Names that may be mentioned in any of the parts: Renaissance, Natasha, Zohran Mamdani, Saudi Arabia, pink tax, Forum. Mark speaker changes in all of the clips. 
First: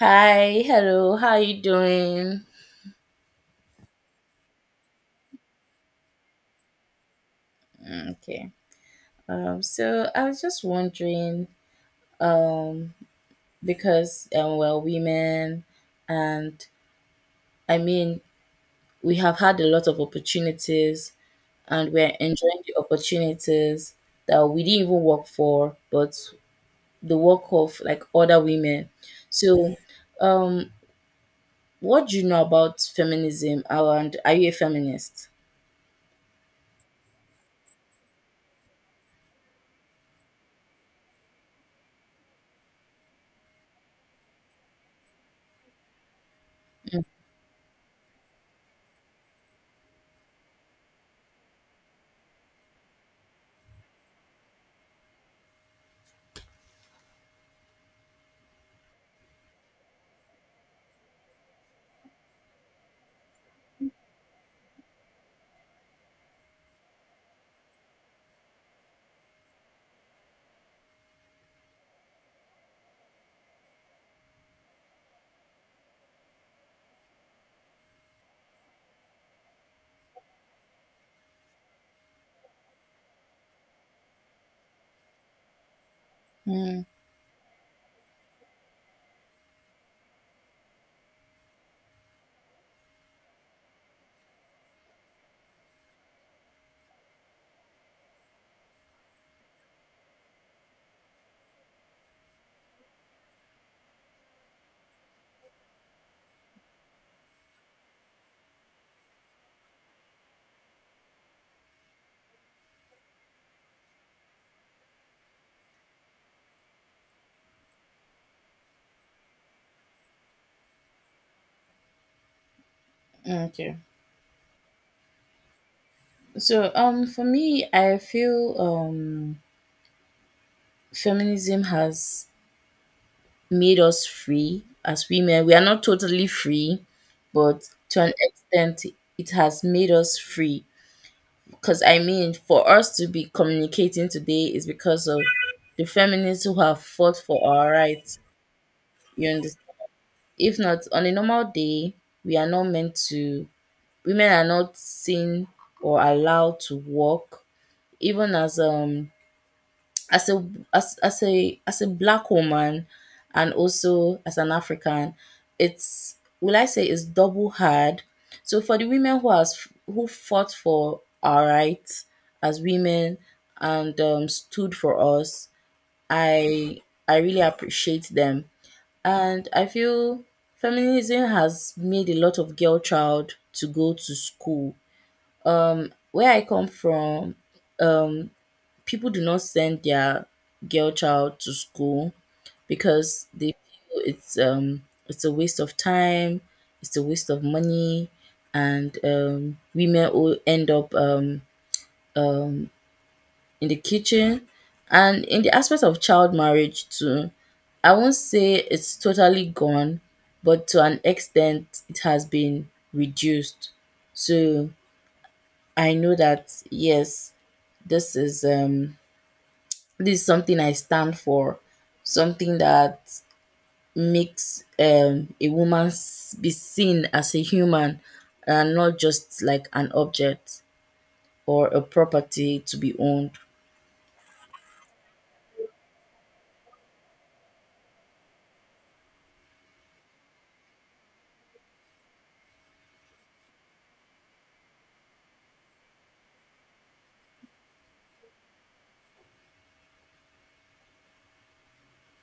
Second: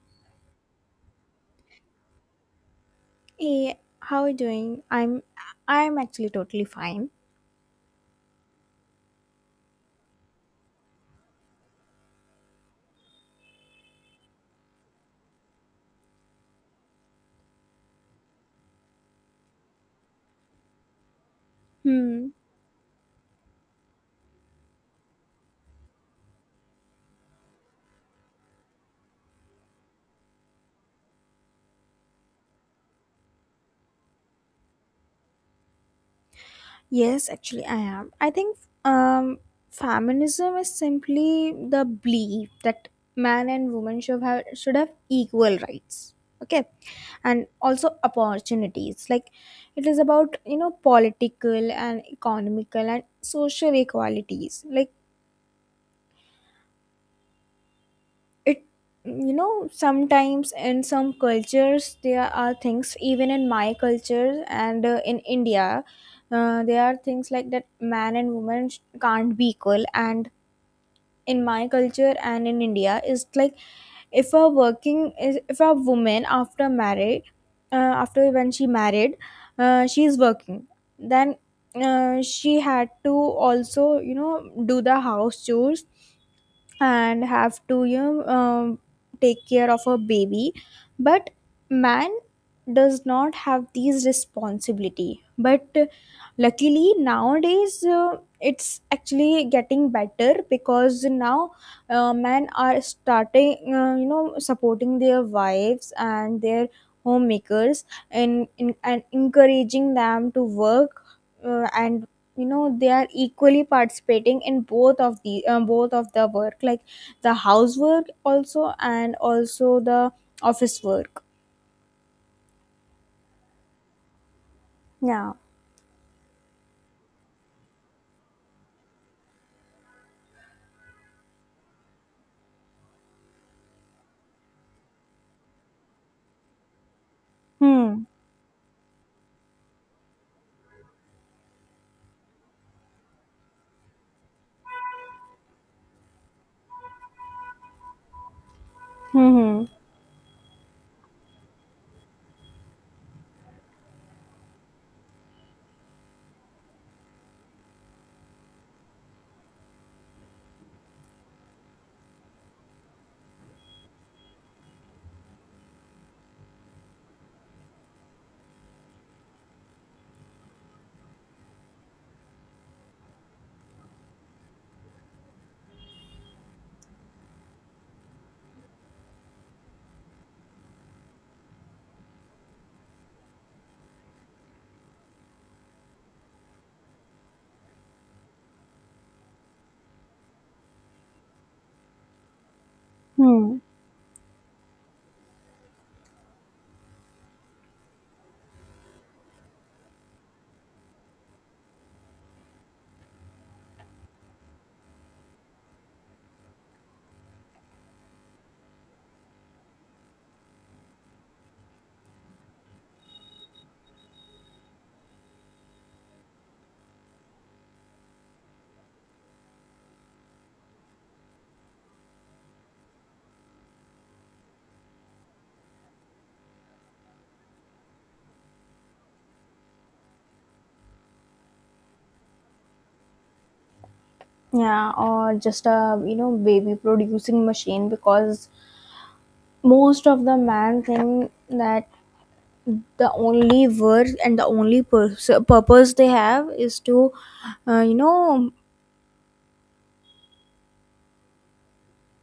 Speaker 1: Hi, hello, how you doing?
Speaker 2: Hey, how are you doing? I'm actually totally fine.
Speaker 1: Okay. So I was just wondering because we're women, and I mean we have had a lot of opportunities, and we're
Speaker 2: Hmm.
Speaker 1: enjoying the opportunities that we didn't even work for, but the work of like other women. So, um, what do you know about feminism? And are you a feminist?
Speaker 2: Yes, actually I am. I think um feminism is simply the belief that man and woman should have equal rights. Okay. And also opportunities. Like it is about, political and economical and social equalities. Like it sometimes in some cultures there are things, even in my culture and in India, there are things like that man and woman can't be equal. And in my culture and in India is like if a woman after married, after when she married, she is working, then she had to also do the house chores
Speaker 1: Mm,
Speaker 2: and have to take care of a baby. But man does not have these responsibility. But luckily nowadays it's actually getting better, because now men are starting, supporting their wives and their homemakers, and encouraging them to work, and they are equally participating in both of the work, like the housework also and also the office work.
Speaker 1: okay.
Speaker 2: Yeah.
Speaker 1: So, for me, I feel feminism has made us free as women. We are not totally free, but to
Speaker 2: Hmm.
Speaker 1: an extent, it has made us free. Because I mean, for us to be communicating today is because of the feminists who have fought for our rights. You
Speaker 2: Hmm.
Speaker 1: understand?
Speaker 2: Hmm.
Speaker 1: If not, on a normal day, we are not meant to, women are not seen or allowed to work, even as as a a black woman and also as an African, it's will I say it's double hard. So for the women who has who fought for our rights as women and stood for us, I I really appreciate them, and I feel feminism has made a lot of girl child to go to school. Where I come from, people do not send their girl child to school because they
Speaker 2: Hmm.
Speaker 1: feel it's a waste of time, it's a waste of money, and women will end up in the kitchen. And in the aspect of child marriage too, I won't say it's totally gone, but to an extent it has been reduced. So I know that yes, this is something I stand for, something that makes a woman be seen as a human and not just like an object or a property to be owned.
Speaker 2: Yeah, or just a baby producing machine, because most of the man think that the only work and the only purpose they have is to uh, you know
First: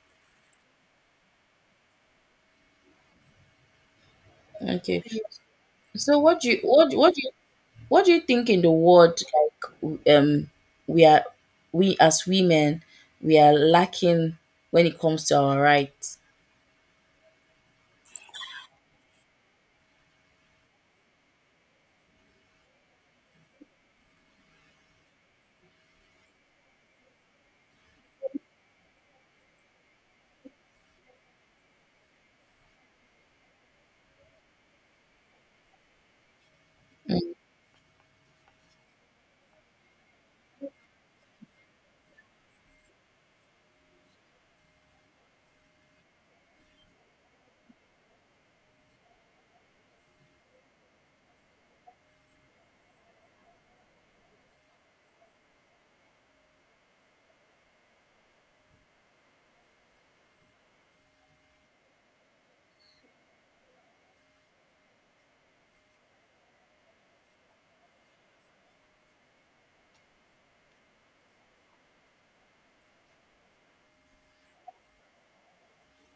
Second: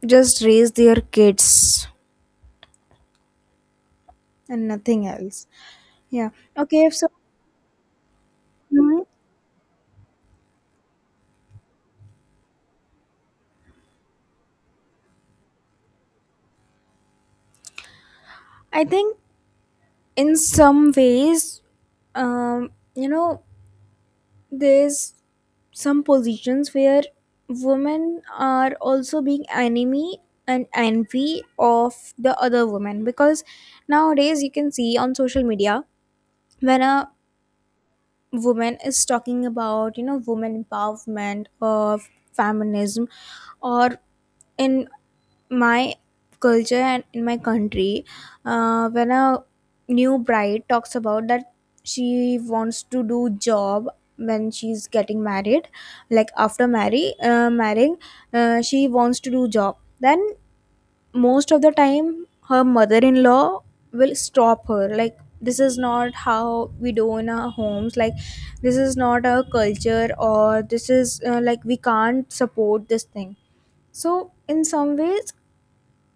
Speaker 2: just raise their kids and
Speaker 1: Okay.
Speaker 2: nothing else.
Speaker 1: So
Speaker 2: Yeah. Okay, so
Speaker 1: what do you think in the
Speaker 2: mm,
Speaker 1: world, like we are, we as women, we are lacking when it comes to our rights?
Speaker 2: I think in some ways, um you know there's some positions where women are also being enemy and envy of the other women, because nowadays you can see on social media, when a woman is talking about women empowerment or feminism, or in my culture and in my country, when a new bride talks about that she wants to do job when she's getting married, like after marrying, she wants to do job, then most of the time her mother-in-law will stop her, like this is not how we do in our homes, like this is not our culture, or this is like we can't support this thing. So in some ways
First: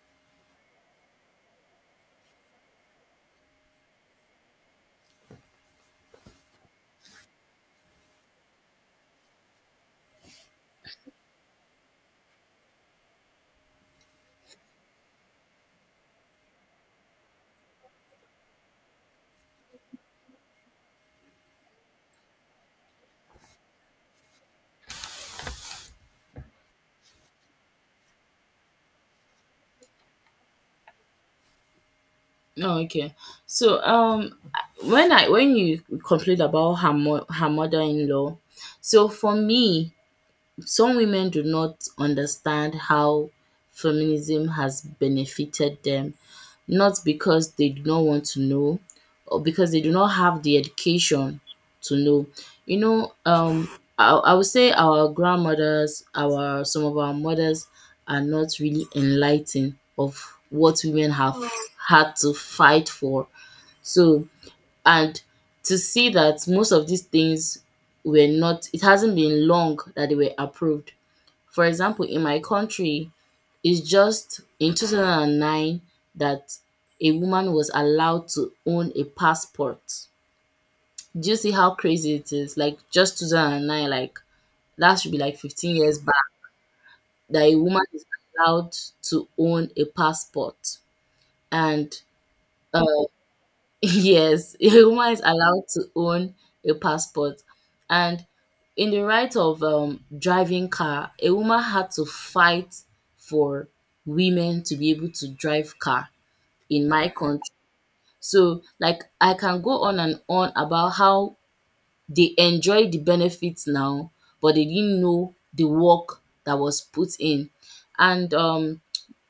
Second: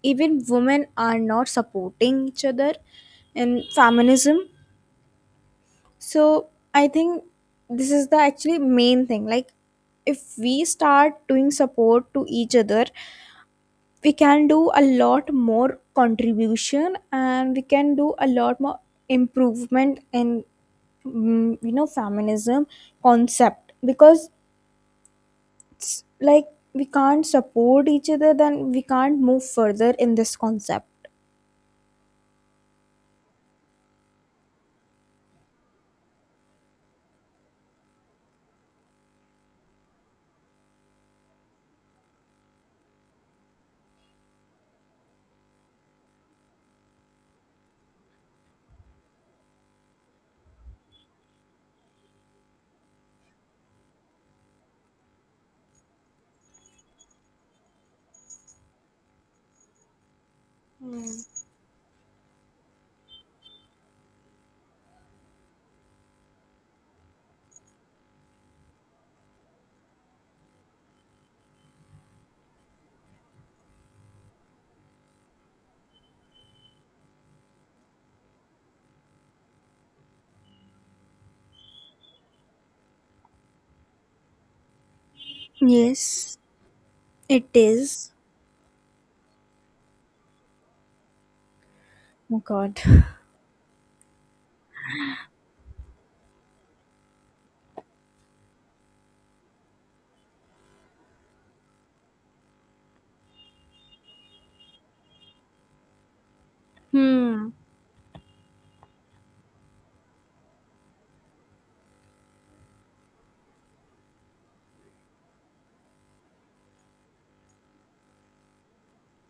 Speaker 2: even women are not supporting each other in feminism. So I think this is the actually main thing, like if we start doing support to each other, we can do a lot more contribution and we can do a lot more improvement in feminism concept, because it's like we can't support each other, then we can't move further in this concept.
Speaker 1: Oh, okay. So when you complained about her her mother in law, so for me, some women do not understand how feminism has benefited them, not because they do not want to know or because they do not have the education to know. You know, I would say our grandmothers, our some of our mothers are not really enlightened of what women have had to fight for. So, and to see that most of these things were not, it hasn't been long that they were approved. For example, in my country, it's just in 2009 that a woman was allowed to own a passport. Do you see how crazy it is? Like just 2009, like that should be like 15 years back,
Speaker 2: Yes,
Speaker 1: that
Speaker 2: it
Speaker 1: a woman is
Speaker 2: is.
Speaker 1: allowed to own a passport. And
Speaker 2: Oh god.
Speaker 1: uh, yes, a woman is allowed to own a passport. And in the right of driving car, a woman had to fight for women to be able to drive car in my
Speaker 2: Hmm.
Speaker 1: country. So, like, I can go on and on about how they enjoy the benefits now, but they didn't know the work that was put in. And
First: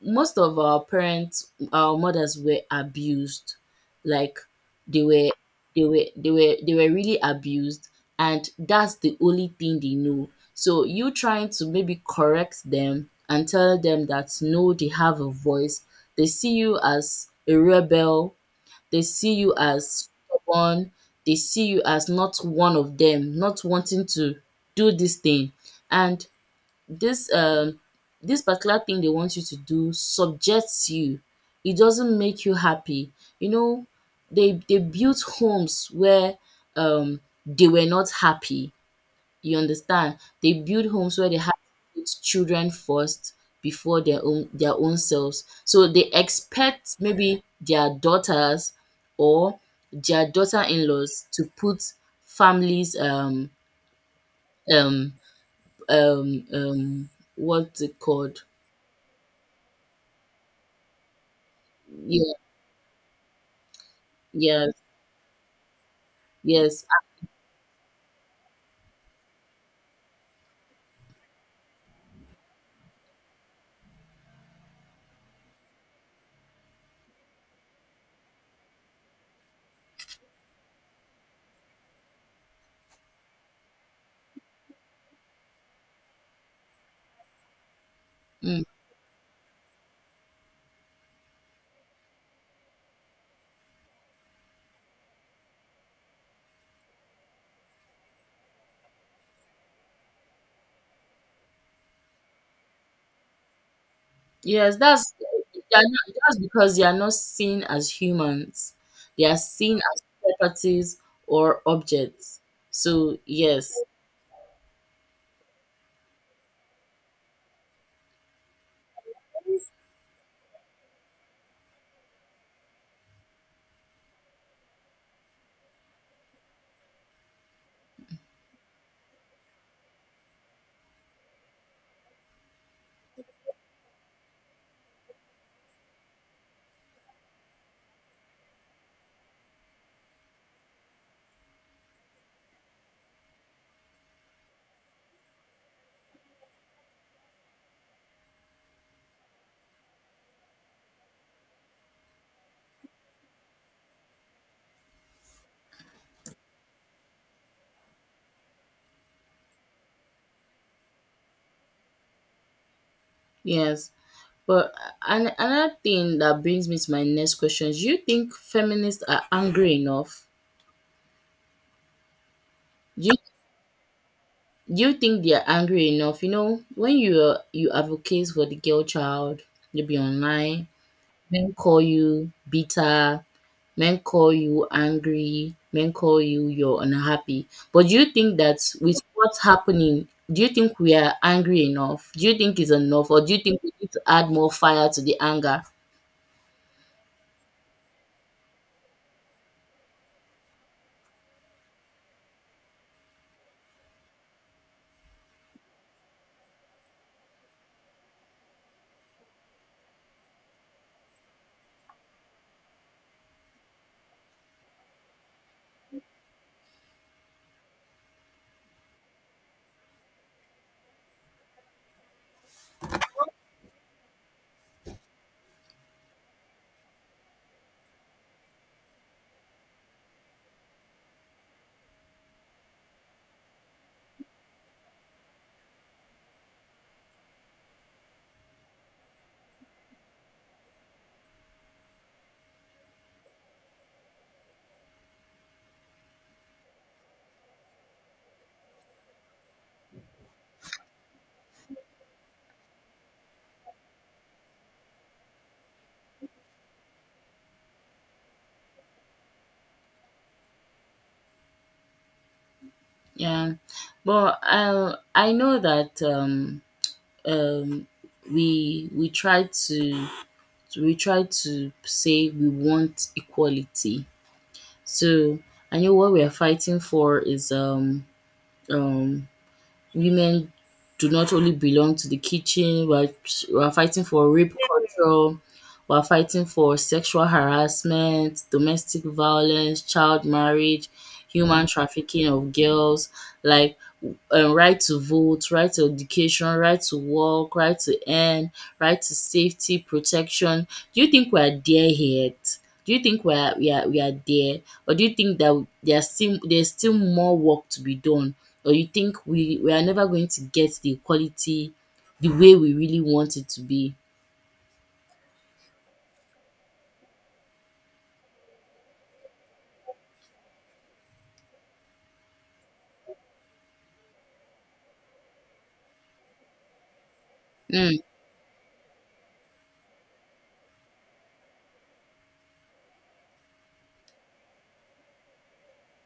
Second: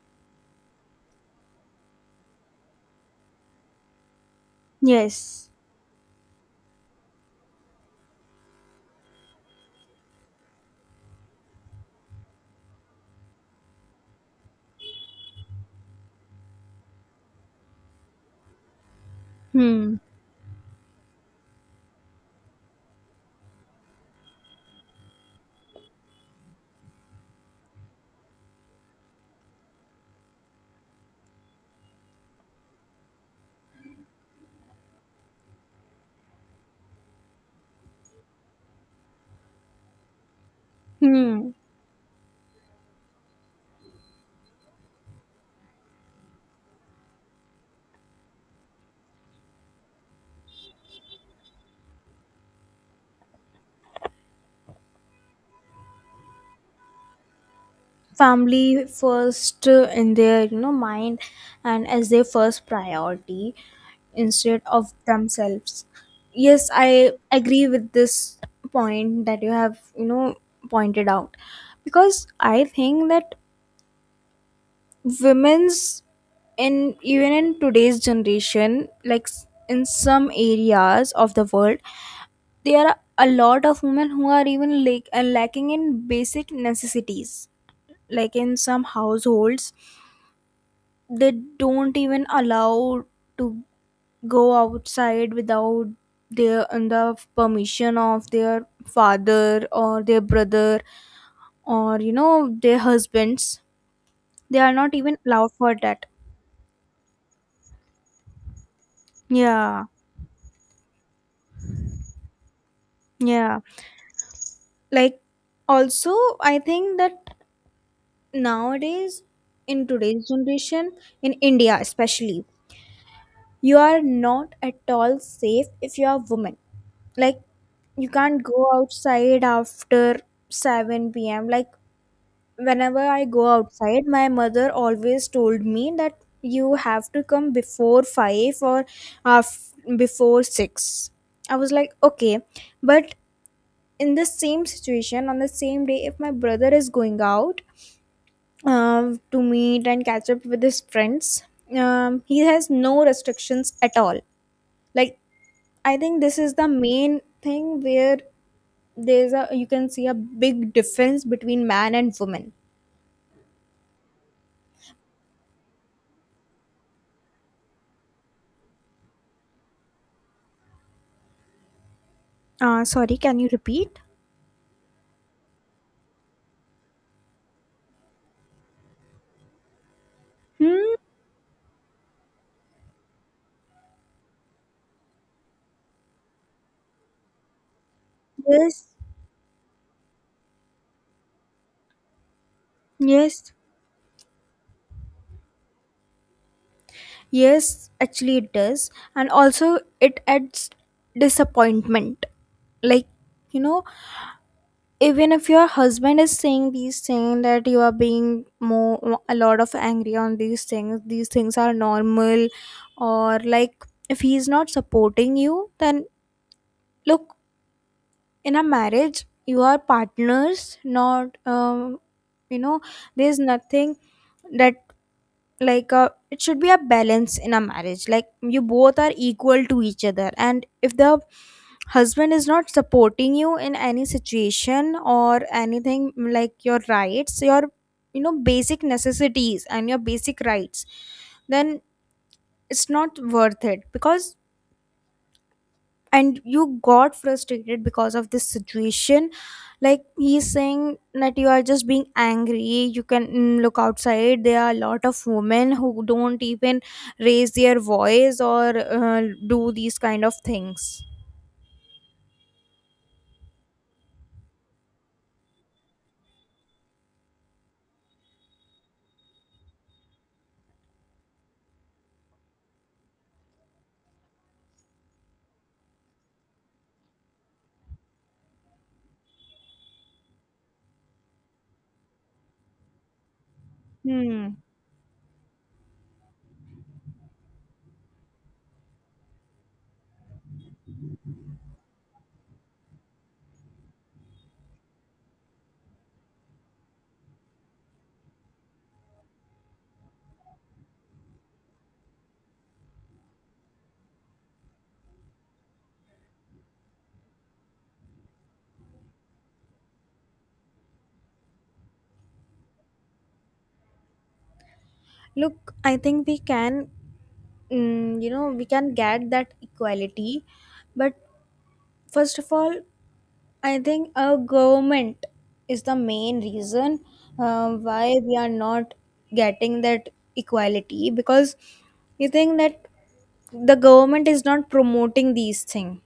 Speaker 1: most of our parents, our mothers were abused. Like they were,
Speaker 2: Yes.
Speaker 1: they were really abused, and that's the only thing they know. So you trying to maybe correct them and tell them that no, they have a voice. They see you as a rebel. They see you
Speaker 2: Hmm.
Speaker 1: as stubborn, they see you as not one of them, not wanting to do this thing. And this this particular thing they want you to do subjects you. It doesn't make you happy. You know, they built homes where um they were not happy. You understand? They build homes where they have
Speaker 2: Hmm.
Speaker 1: to put children first before their own selves. So they expect maybe their daughters or their daughter-in-laws to put families um um um what's it called?
Speaker 2: Family first, in their mind, and as their
Speaker 1: Yeah,
Speaker 2: first priority, instead
Speaker 1: yes,
Speaker 2: of themselves. Yes,
Speaker 1: yes.
Speaker 2: I agree with this point that you have pointed out, because I think that women's in even in today's generation, like in some areas of the world, there are a lot of women who are even like lacking in basic necessities, like in
Speaker 1: Mm.
Speaker 2: some households they don't even allow to go outside without their and the permission of their father or their brother, or their husbands. They are
Speaker 1: Yes,
Speaker 2: not
Speaker 1: that's,
Speaker 2: even allowed for
Speaker 1: they are
Speaker 2: that.
Speaker 1: not, that's because they are not seen as humans. They are seen
Speaker 2: Yeah.
Speaker 1: as properties or objects. So
Speaker 2: Yeah,
Speaker 1: yes.
Speaker 2: like also I think that nowadays in today's generation, in India especially, you are not at all safe if you are a woman. Like, you can't go outside after 7 p.m. Like whenever I go outside, my mother always told me that you have to come before 5 or before 6. I was like okay. But in the same situation on the same day, if my brother is going out to meet and catch up with his friends, he has no restrictions at all. Like, I think this is the main thing where there's a you can see a big difference between man and woman.
Speaker 1: Yes, but another thing that brings me to my next question, do you think feminists are angry enough?
Speaker 2: Uh,
Speaker 1: Do you,
Speaker 2: sorry, can you repeat?
Speaker 1: do you think they are angry enough? You know, when you advocate for the girl child, they be online,
Speaker 2: Hmm.
Speaker 1: men call you bitter, men call you angry, men call you you're unhappy. But do you think that
Speaker 2: Yes.
Speaker 1: with what's happening, do you think we are angry enough? Do you think it's enough, or do you
Speaker 2: Yes.
Speaker 1: think we need to add more fire to the anger?
Speaker 2: Yes. Actually, it does, and also it adds disappointment. Like, you know, even if your husband is saying these things, that you are being more a lot of angry on these things are normal. Or like if he's not supporting you, then look, in a marriage you are partners, not you know there's nothing that like it should be a balance in a marriage. Like you both are equal to each other, and if the husband is not supporting you in any situation or anything, like your rights, your basic necessities and your basic rights, then it's not worth it. Because, and you got frustrated because of this situation, like he's saying that you are just being angry. You can look outside, there are a lot of women who don't even raise their voice or do these kind of things.
Speaker 1: Yeah, but I know that um, we we try to we try to say we want equality. So I know what we are fighting for is um, women do not only belong to the kitchen. We are fighting for rape
Speaker 2: Hmm.
Speaker 1: culture. We are fighting for sexual harassment, domestic violence, child marriage, human trafficking of girls. Like right to vote, right to education, right to work, right to earn, right to safety, protection. Do you think we are there yet? Do you think we are there, or do you think that there's still more work to be done, or you think we are never going to get the equality the way we really want it to be?
Speaker 2: Look, I think we can mm, you know we can get that equality. But first of all, I think our government is the main reason
Speaker 1: Mm,
Speaker 2: why we are not getting that equality, because you think that the government is not promoting these things.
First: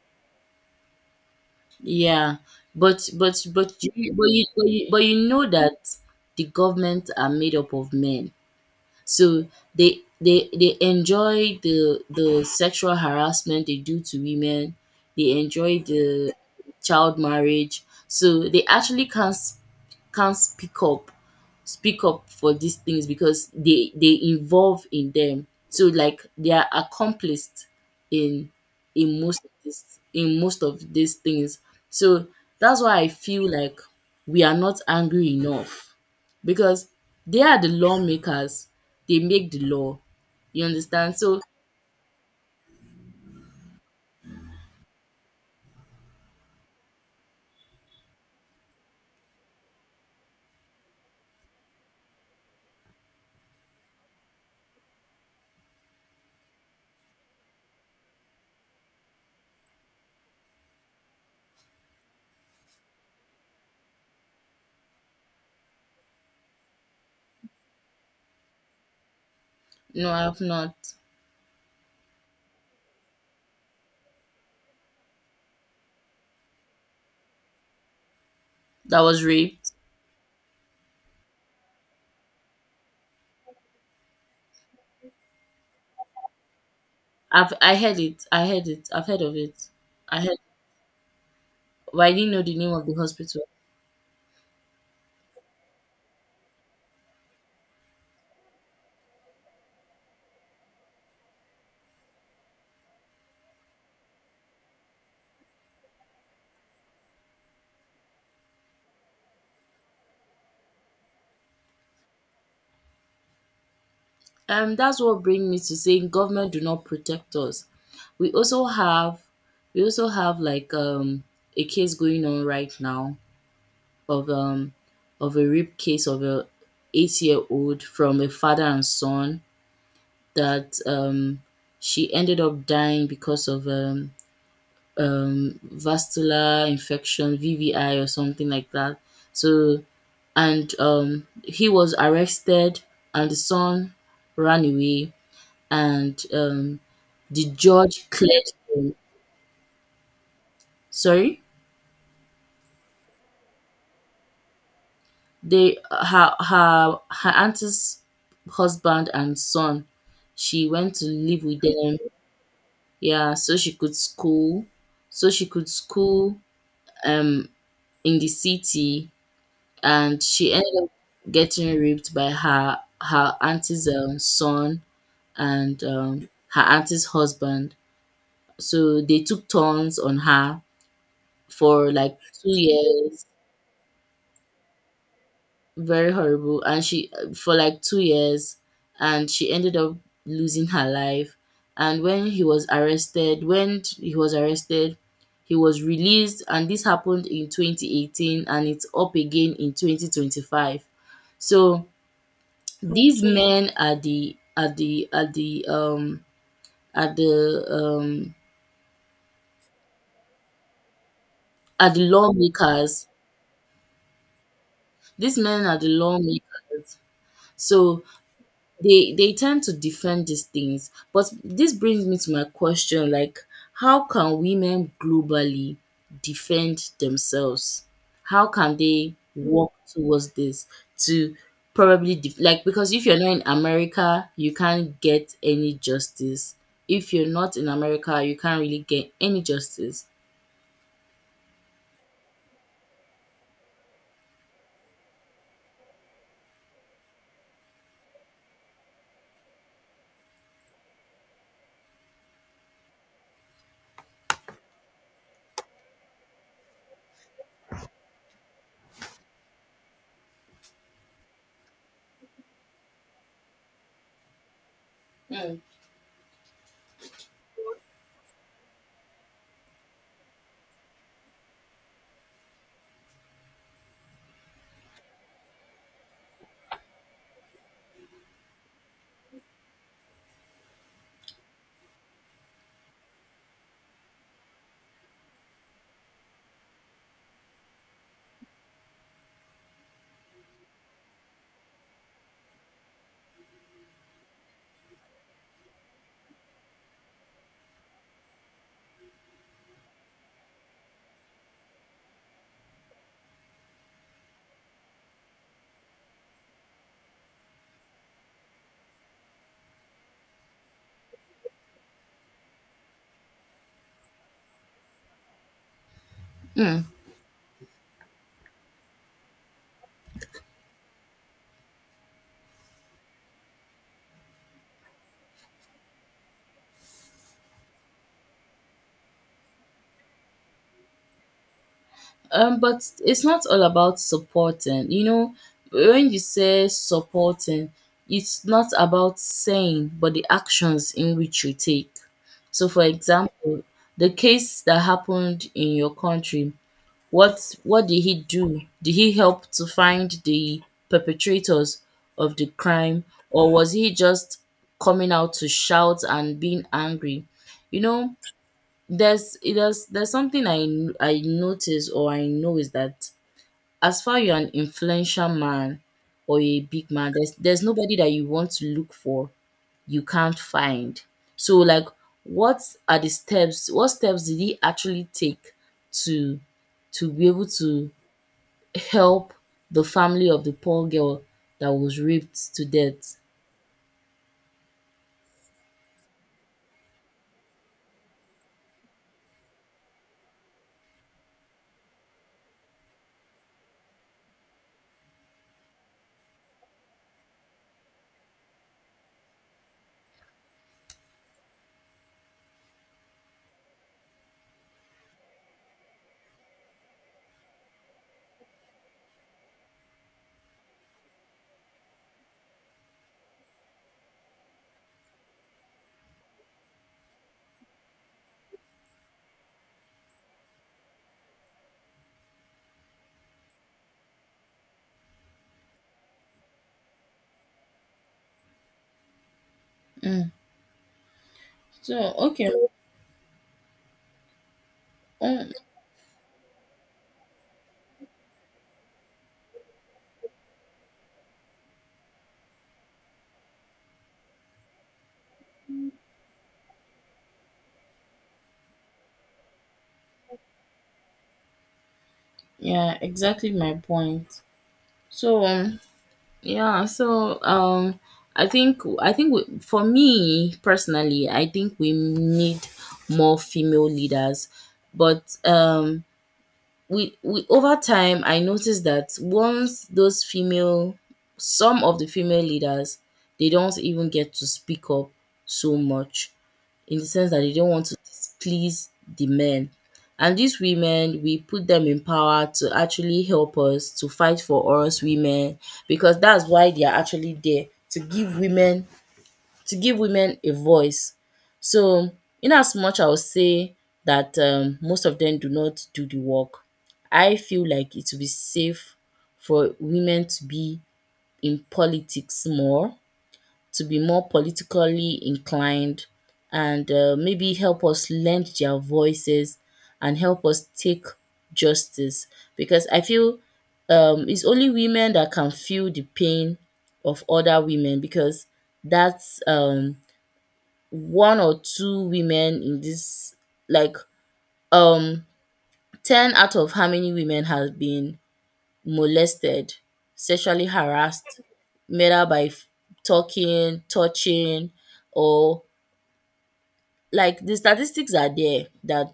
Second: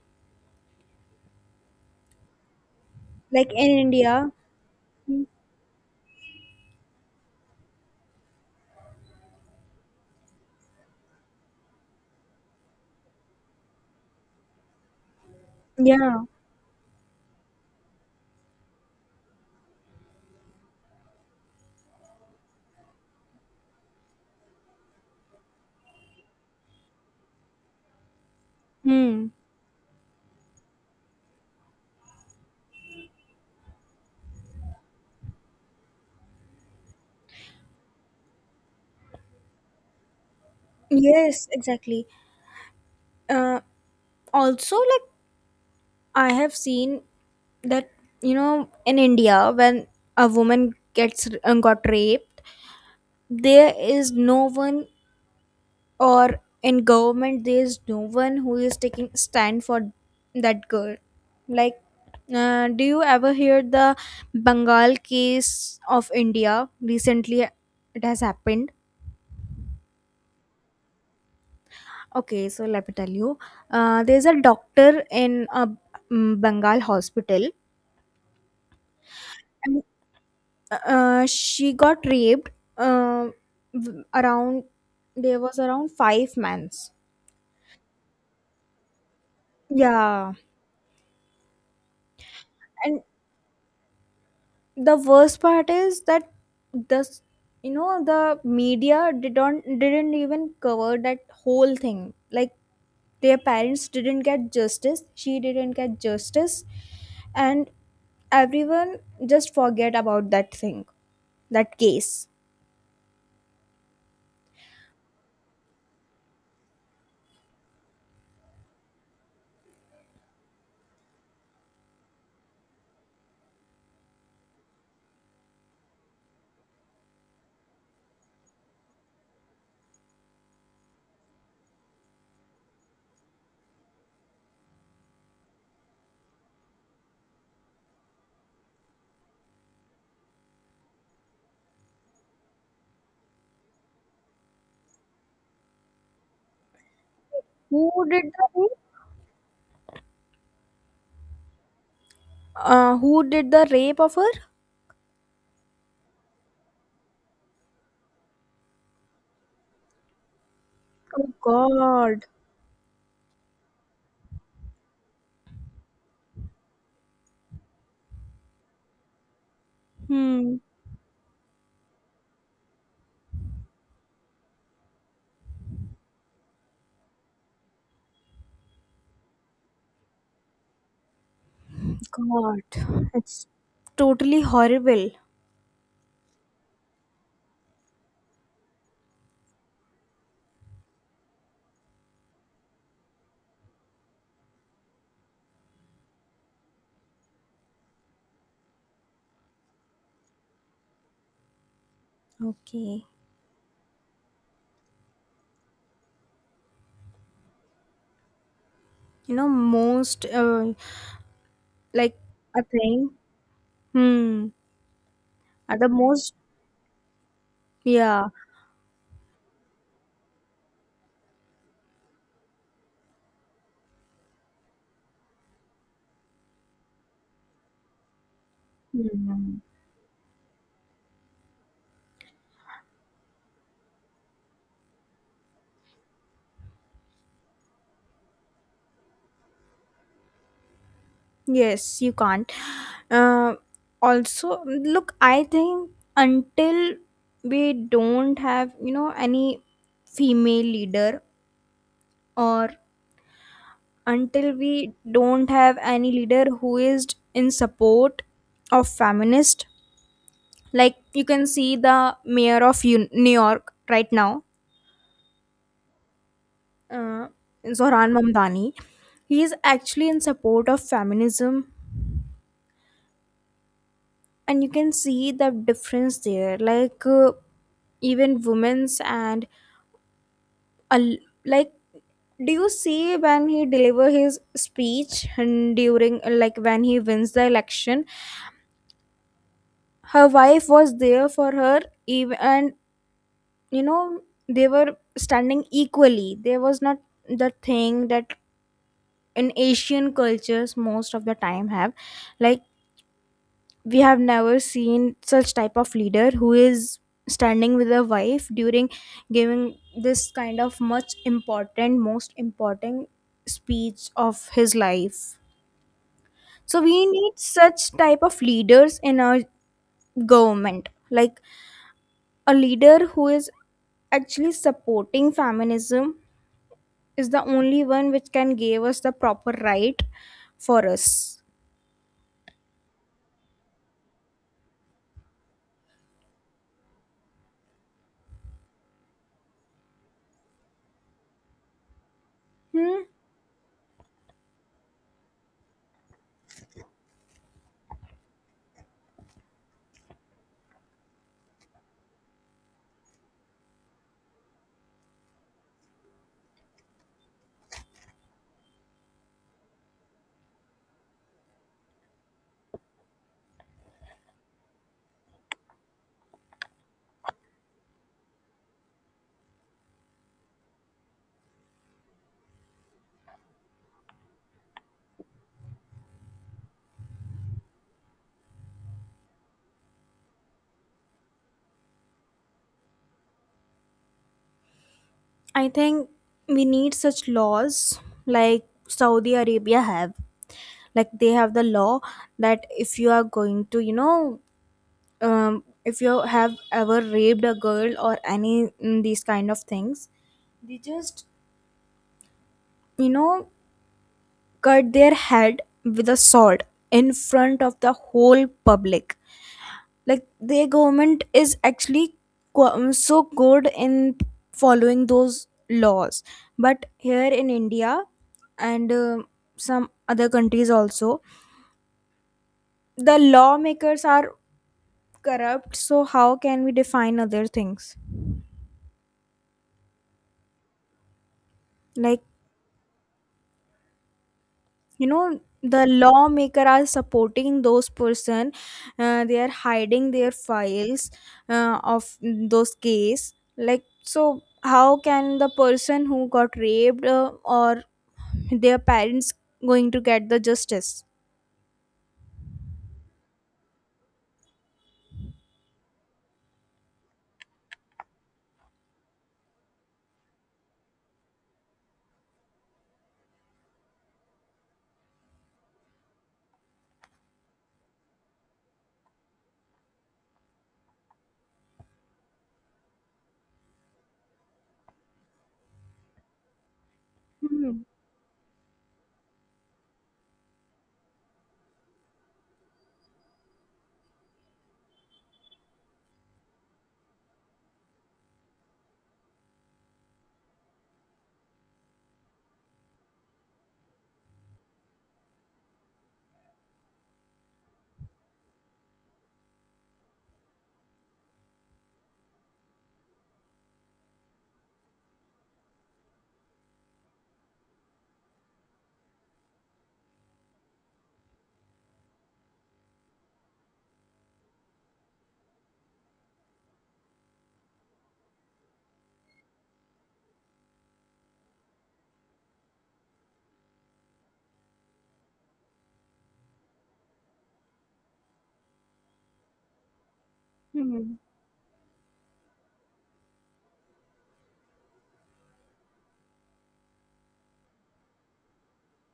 Speaker 1: yeah, but
Speaker 2: Like in India.
Speaker 1: but
Speaker 2: Mm.
Speaker 1: you know that the government are made up of men. So they enjoy the sexual harassment they do to women. They enjoy
Speaker 2: Yeah.
Speaker 1: the child marriage. So they actually can't speak up for these things, because they involve in them, so like they are accomplished in in
Speaker 2: Hmm.
Speaker 1: most of this in most of these things. So that's why I feel like we are not angry enough, because they are the lawmakers, they make the law, you understand? So
Speaker 2: Yes, exactly. Uh, Also, like I have seen that, in India, when a woman gets got raped, there is no one, or in government there is no one who is taking stand for that girl. Like, do you ever hear the Bengal case of India recently? It has happened.
Speaker 1: no, I've not.
Speaker 2: Okay, so let me tell you, there's a doctor in a Bengal hospital,
Speaker 1: That was raped.
Speaker 2: and she got raped, uh, w- around there was around 5 months.
Speaker 1: I heard it, I've heard of it. I
Speaker 2: Yeah.
Speaker 1: heard, but I didn't know the name of the
Speaker 2: And
Speaker 1: hospital.
Speaker 2: the worst part is that this, the media didn't even cover that whole thing. Like, their parents didn't get justice, she didn't get justice, and everyone just forget about that thing, that case.
Speaker 1: That's what brings me to saying government do not protect us. We also have, like a case going on right now of um of a rape case of a 8-year-old from a father and son, that she ended up dying because of vascular infection, VVI or something like that. So, and he was arrested and the son ran away, and the
Speaker 2: Who
Speaker 1: judge
Speaker 2: did the
Speaker 1: cleared
Speaker 2: rape?
Speaker 1: them. Sorry,
Speaker 2: Who did the rape of her?
Speaker 1: they, her her auntie's husband and son. She went to
Speaker 2: Oh
Speaker 1: live with them.
Speaker 2: god.
Speaker 1: Yeah, so she could school, so she could school um in the city, and she
Speaker 2: Hmm.
Speaker 1: ended up getting raped by her auntie's son and her auntie's husband. So they took turns on her for like two
Speaker 2: God,
Speaker 1: years
Speaker 2: it's totally horrible.
Speaker 1: Very horrible, and she for like 2 years, and she ended up losing her life, and when he was arrested, he was released, and this happened in 2018, and it's up again in 2025. So
Speaker 2: Okay.
Speaker 1: these, okay, men are the, are the, um
Speaker 2: Most,
Speaker 1: are the
Speaker 2: like a
Speaker 1: lawmakers.
Speaker 2: thing. Hmm.
Speaker 1: These men are
Speaker 2: At
Speaker 1: the
Speaker 2: the most,
Speaker 1: lawmakers. So,
Speaker 2: yeah.
Speaker 1: they tend to defend these things. But this brings me to my question, like how can women globally defend themselves? How can they
Speaker 2: Hmm.
Speaker 1: work towards this, to probably like, because if you're not in America, you can't get any justice. If you're not in America, you can't really get any justice.
Speaker 2: Yes, you can't. Uh, Also, look, I think, until we don't have, any female leader, or until we don't have any leader who is in support of feminist, like you can see the mayor of New York right now, uh, Zohran Mamdani. He is actually in support of feminism, and you can see the difference there. Like, even women's and a l like, do you see when he deliver his speech, and during, like, when he wins the election, her wife was there for her. Even and you know they were standing equally. There was not the thing that in Asian cultures most of the time have. Like, we have never seen such type of leader who is standing with a wife during giving this kind of much important, most important speech of his life.
Speaker 1: Hmm.
Speaker 2: So we need such type of leaders in our government, like a leader who is actually supporting feminism is the only one which can give us the proper right for us.
Speaker 1: But it's not all about supporting. You know, when you say supporting, it's not about saying, but the actions in which you take. So, for
Speaker 2: Hmm?
Speaker 1: example, the case that happened in your country, what did he do? Did he help to find the perpetrators of the crime, or was he just coming out to shout and being angry? You know, there's something I notice or I know is that, as far you're an influential man or a big man, there's nobody that you want to look for you can't find. So like what what steps did he actually take to be able to help the family of the poor girl that was raped to death?
Speaker 2: I think we need such laws like Saudi Arabia have. Like they have the law that, if you are going to, if you have ever raped a girl or any, these kind of things, they just, you know, cut their head with a sword in front of the whole public. Like, their government is actually so good in following those laws. But here in India, and some other countries also, the lawmakers are corrupt, so how can we define other things?
Speaker 1: Mm. So
Speaker 2: Like,
Speaker 1: okay,
Speaker 2: you know
Speaker 1: um,
Speaker 2: the lawmaker are supporting those person, they are hiding their files, of those case. Like, so how can the person who got raped, or their parents, going to get the justice?
Speaker 1: yeah, exactly my point. So yeah, so I think we, for me personally, I think we need more female leaders. But we over time I noticed that once those female some of the female leaders, they don't even get to speak up so much, in the sense that they don't
Speaker 2: Hmm.
Speaker 1: want to displease the men. And these women, we put them in power to actually help us, to fight for us women, because that's why they are actually there to give women, a voice. So in as much I would say that most of them do not do the work. I feel like it would be safe for women to be in politics more, to be more politically inclined, and maybe help us lend their voices and help us take justice, because I feel it's only women that can feel the pain of other women, because that's one or two women in this, like um 10 out of how many women have been molested, sexually
Speaker 2: Hmm.
Speaker 1: harassed, whether by talking, touching, or, like, the statistics are there that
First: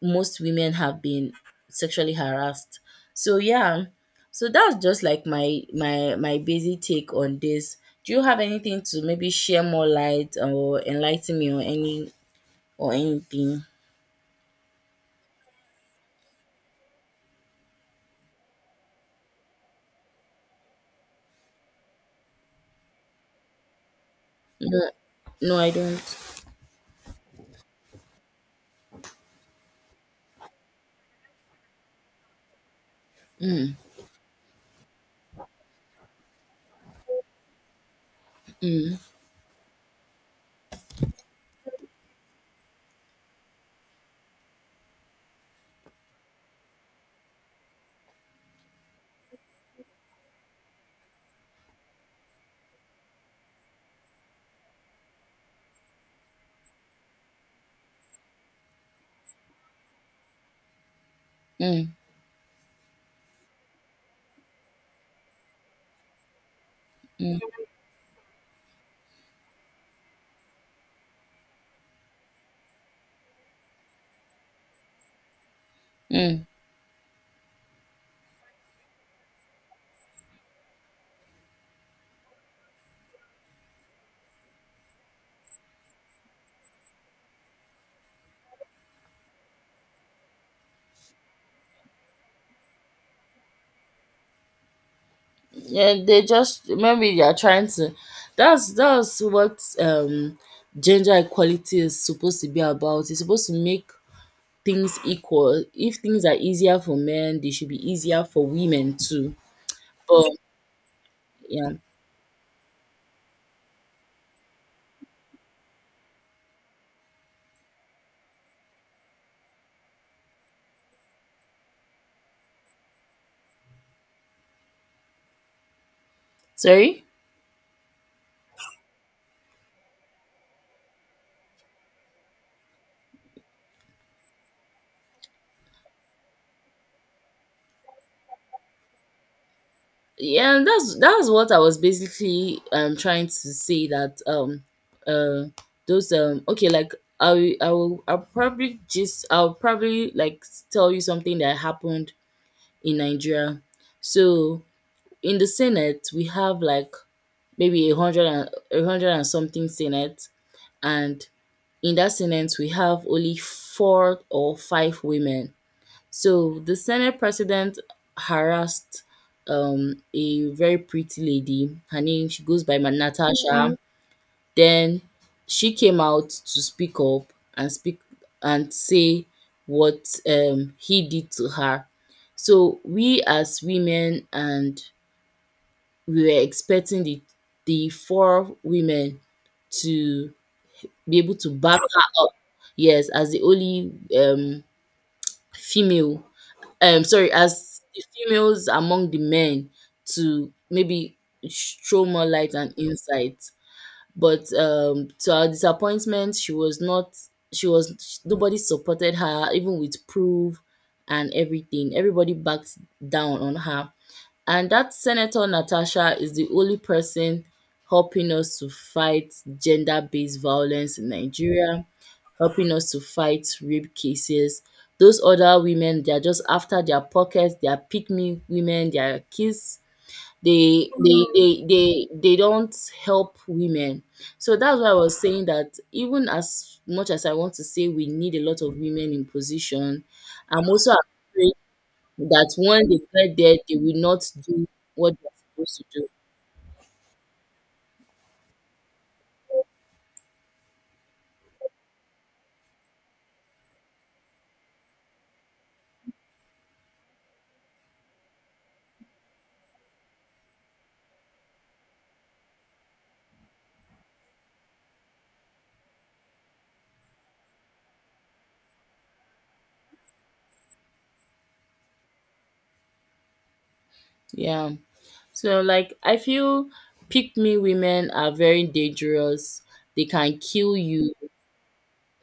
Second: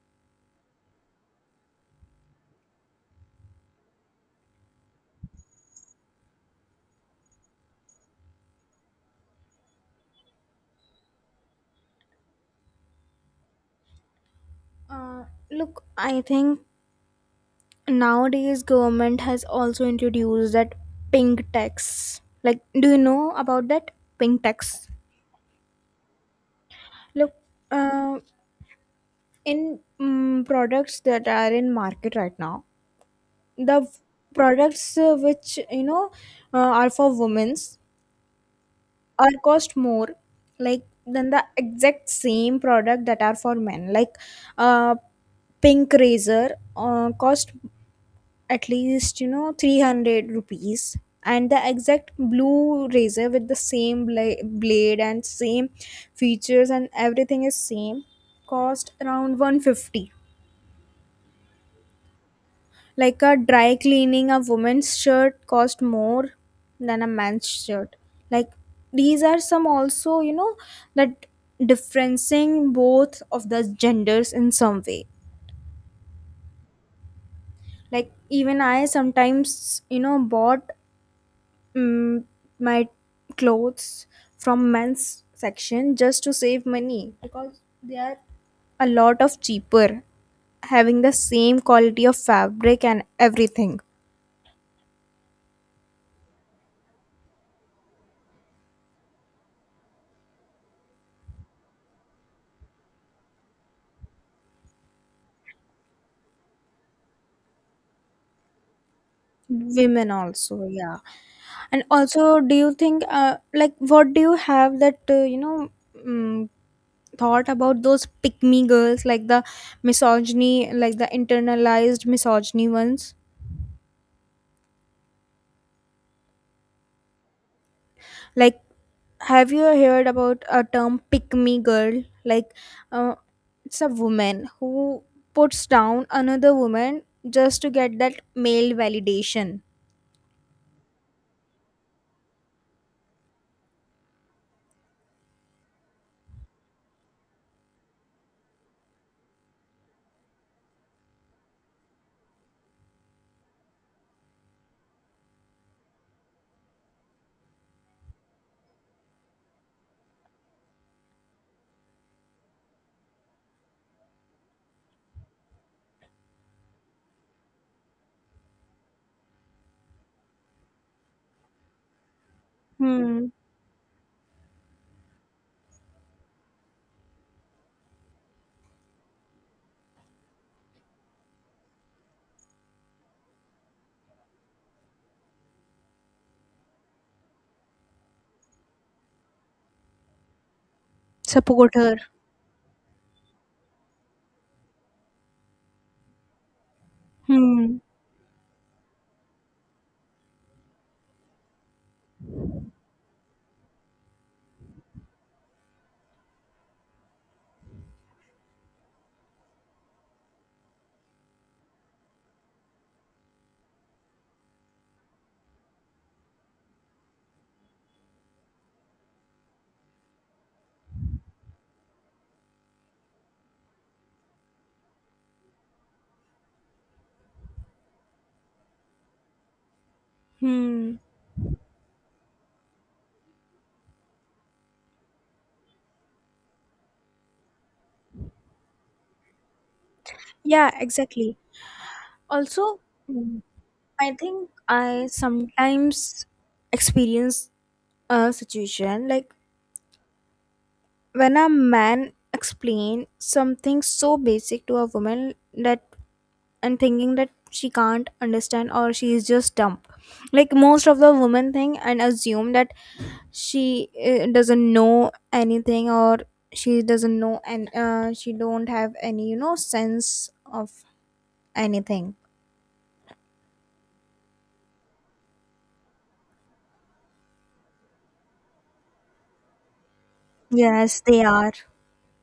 Speaker 1: most women have been sexually harassed. So yeah, so that's just like my basic take on this. Do you have anything to maybe share more light or enlighten me on, any, or anything?
Speaker 2: uh, Look, I think nowadays government has also introduced that pink tax, like, do you know about that pink tax?
Speaker 1: No, I don't.
Speaker 2: Look, uh, in, products that are in market right now, the products, which, are for women's, are cost more, like than the exact same product that are for men. Like, uh pink razor cost at least, 300 rupees, and the exact blue razor with the same blade and same features and everything is same, cost around 150.
Speaker 1: Mm.
Speaker 2: Like a dry cleaning, a woman's shirt cost more than a
Speaker 1: Mm.
Speaker 2: man's shirt. Like, these are some also, that differencing both of the genders in some way.
Speaker 1: Mm.
Speaker 2: Like, even I sometimes, bought, mm my clothes from men's section just to save money, because they are a lot of cheaper, having the same quality of fabric and everything.
Speaker 1: Yeah, they just, maybe they are trying to, that's what, gender equality is supposed to be about. It's supposed to make things equal. If things are easier for men, they should be easier for women too.
Speaker 2: Women
Speaker 1: But
Speaker 2: also, yeah.
Speaker 1: yeah.
Speaker 2: And also, do you think, like, what do you have that, um, thought about those pick me girls, like the misogyny, like the internalized misogyny ones?
Speaker 1: Sorry.
Speaker 2: Like, have you heard about a term pick me girl? Like, uh, it's a woman who puts down another woman just to get that male validation.
Speaker 1: Yeah, and that's what I was basically trying to say, that, uh those, okay, like, I'll probably, like, tell you something that happened in Nigeria. So in the Senate we have, like, maybe a hundred and something Senate, and in that Senate, we have only four or five women. So the Senate president harassed a very pretty lady. Her name, she goes by
Speaker 2: Hmm.
Speaker 1: Natasha. Mhm. Then she came out to speak up and speak and say what he did to her. So we, as women, and we were expecting the four women to be able to
Speaker 2: Support
Speaker 1: back
Speaker 2: her.
Speaker 1: her up. Yes, as the only female, sorry,
Speaker 2: Hmm.
Speaker 1: as the females among the men, to maybe throw more light and insight. But to our disappointment, she was not she was nobody supported her, even with proof and everything. Everybody backed down on her. And that Senator Natasha is the only person helping us to fight gender based violence in Nigeria, helping us to fight rape cases. Those other women, they are just after their pockets. They are pick me women. They are kids. They
Speaker 2: Hmm.
Speaker 1: they, they they they don't help women. So that's why I was saying that, even as much as I want to say we need a lot of women in position, I'm
Speaker 2: Yeah,
Speaker 1: also
Speaker 2: exactly.
Speaker 1: afraid that
Speaker 2: Also,
Speaker 1: when they get there, they will
Speaker 2: I
Speaker 1: not
Speaker 2: think
Speaker 1: do
Speaker 2: I
Speaker 1: what they're supposed to do.
Speaker 2: sometimes experience a situation, like when a man explain something so basic to a woman, that and thinking that she can't understand or she is just dumb. Like, most of the women think and assume that she doesn't know anything, or she doesn't know, and she don't have any sense of anything.
Speaker 1: Yeah. So, like, I feel pick me women are very dangerous. They can kill
Speaker 2: Yes,
Speaker 1: you.
Speaker 2: they are.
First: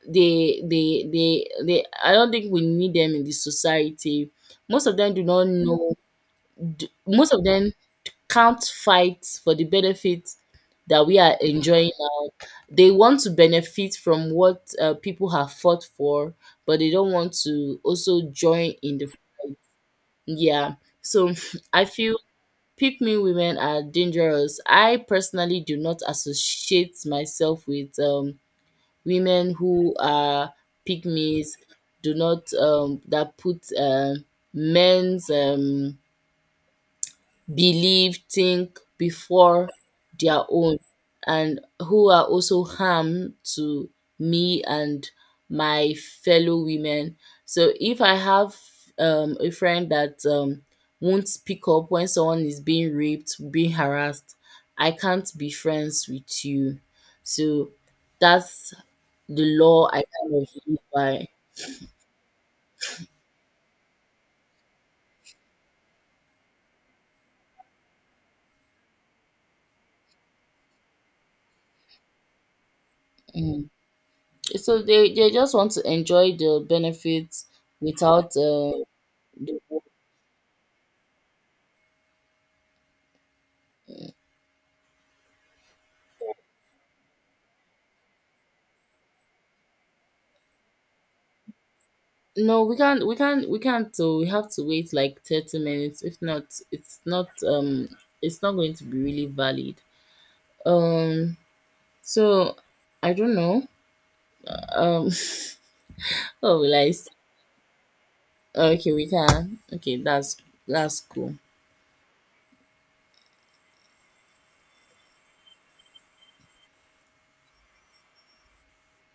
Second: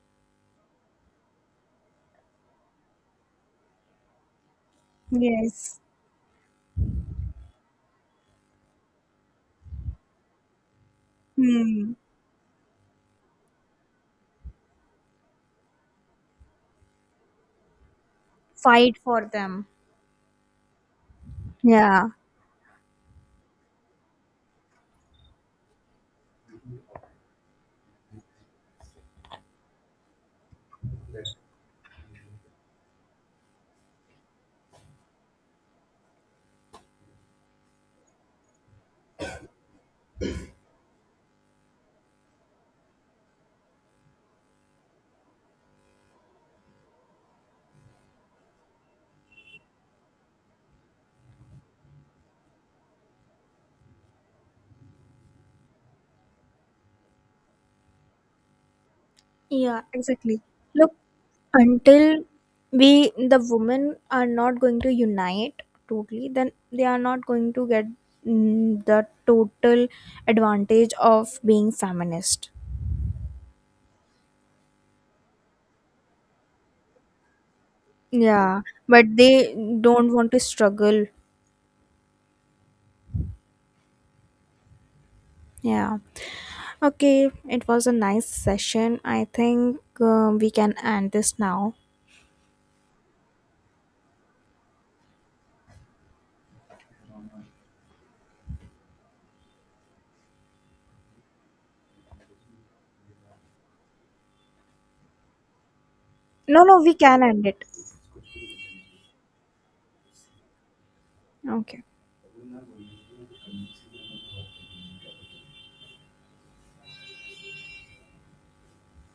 Speaker 1: They I don't think we need them in the society. Most of them do not
Speaker 2: Yes.
Speaker 1: know. Most of them can't fight for the benefits that we are enjoying
Speaker 2: Hmm.
Speaker 1: now. They want to benefit from what people have fought for, but they don't want to also join in
Speaker 2: Fight
Speaker 1: the,
Speaker 2: for them.
Speaker 1: yeah. So I
Speaker 2: Yeah.
Speaker 1: feel pick me women are dangerous. I personally do not associate myself with women who are pygmies, do not that put men's belief, think before their own, and who are also harm to me and my fellow women. So if I have a friend that won't speak up when someone is being raped, being harassed, I can't be friends with you. So that's the
Speaker 2: Yeah,
Speaker 1: law I kind
Speaker 2: exactly.
Speaker 1: of live
Speaker 2: Look,
Speaker 1: by.
Speaker 2: until we the women are not going to unite totally, then they are not going to get the total advantage of being feminist.
Speaker 1: Mm. So they just want to enjoy the benefits without
Speaker 2: Yeah,
Speaker 1: uh,
Speaker 2: but they
Speaker 1: the,
Speaker 2: don't want to struggle. Yeah. Okay, it was a nice session. I think we can end this now.
Speaker 1: no, we can't, we can't, we can't, so we have to wait like 30 minutes. If not, it's not it's not going to be really valid. Um so I don't know. Um oh,
Speaker 2: No, no, we can end it.
Speaker 1: okay, we can. Okay, that's cool.
Speaker 2: Okay.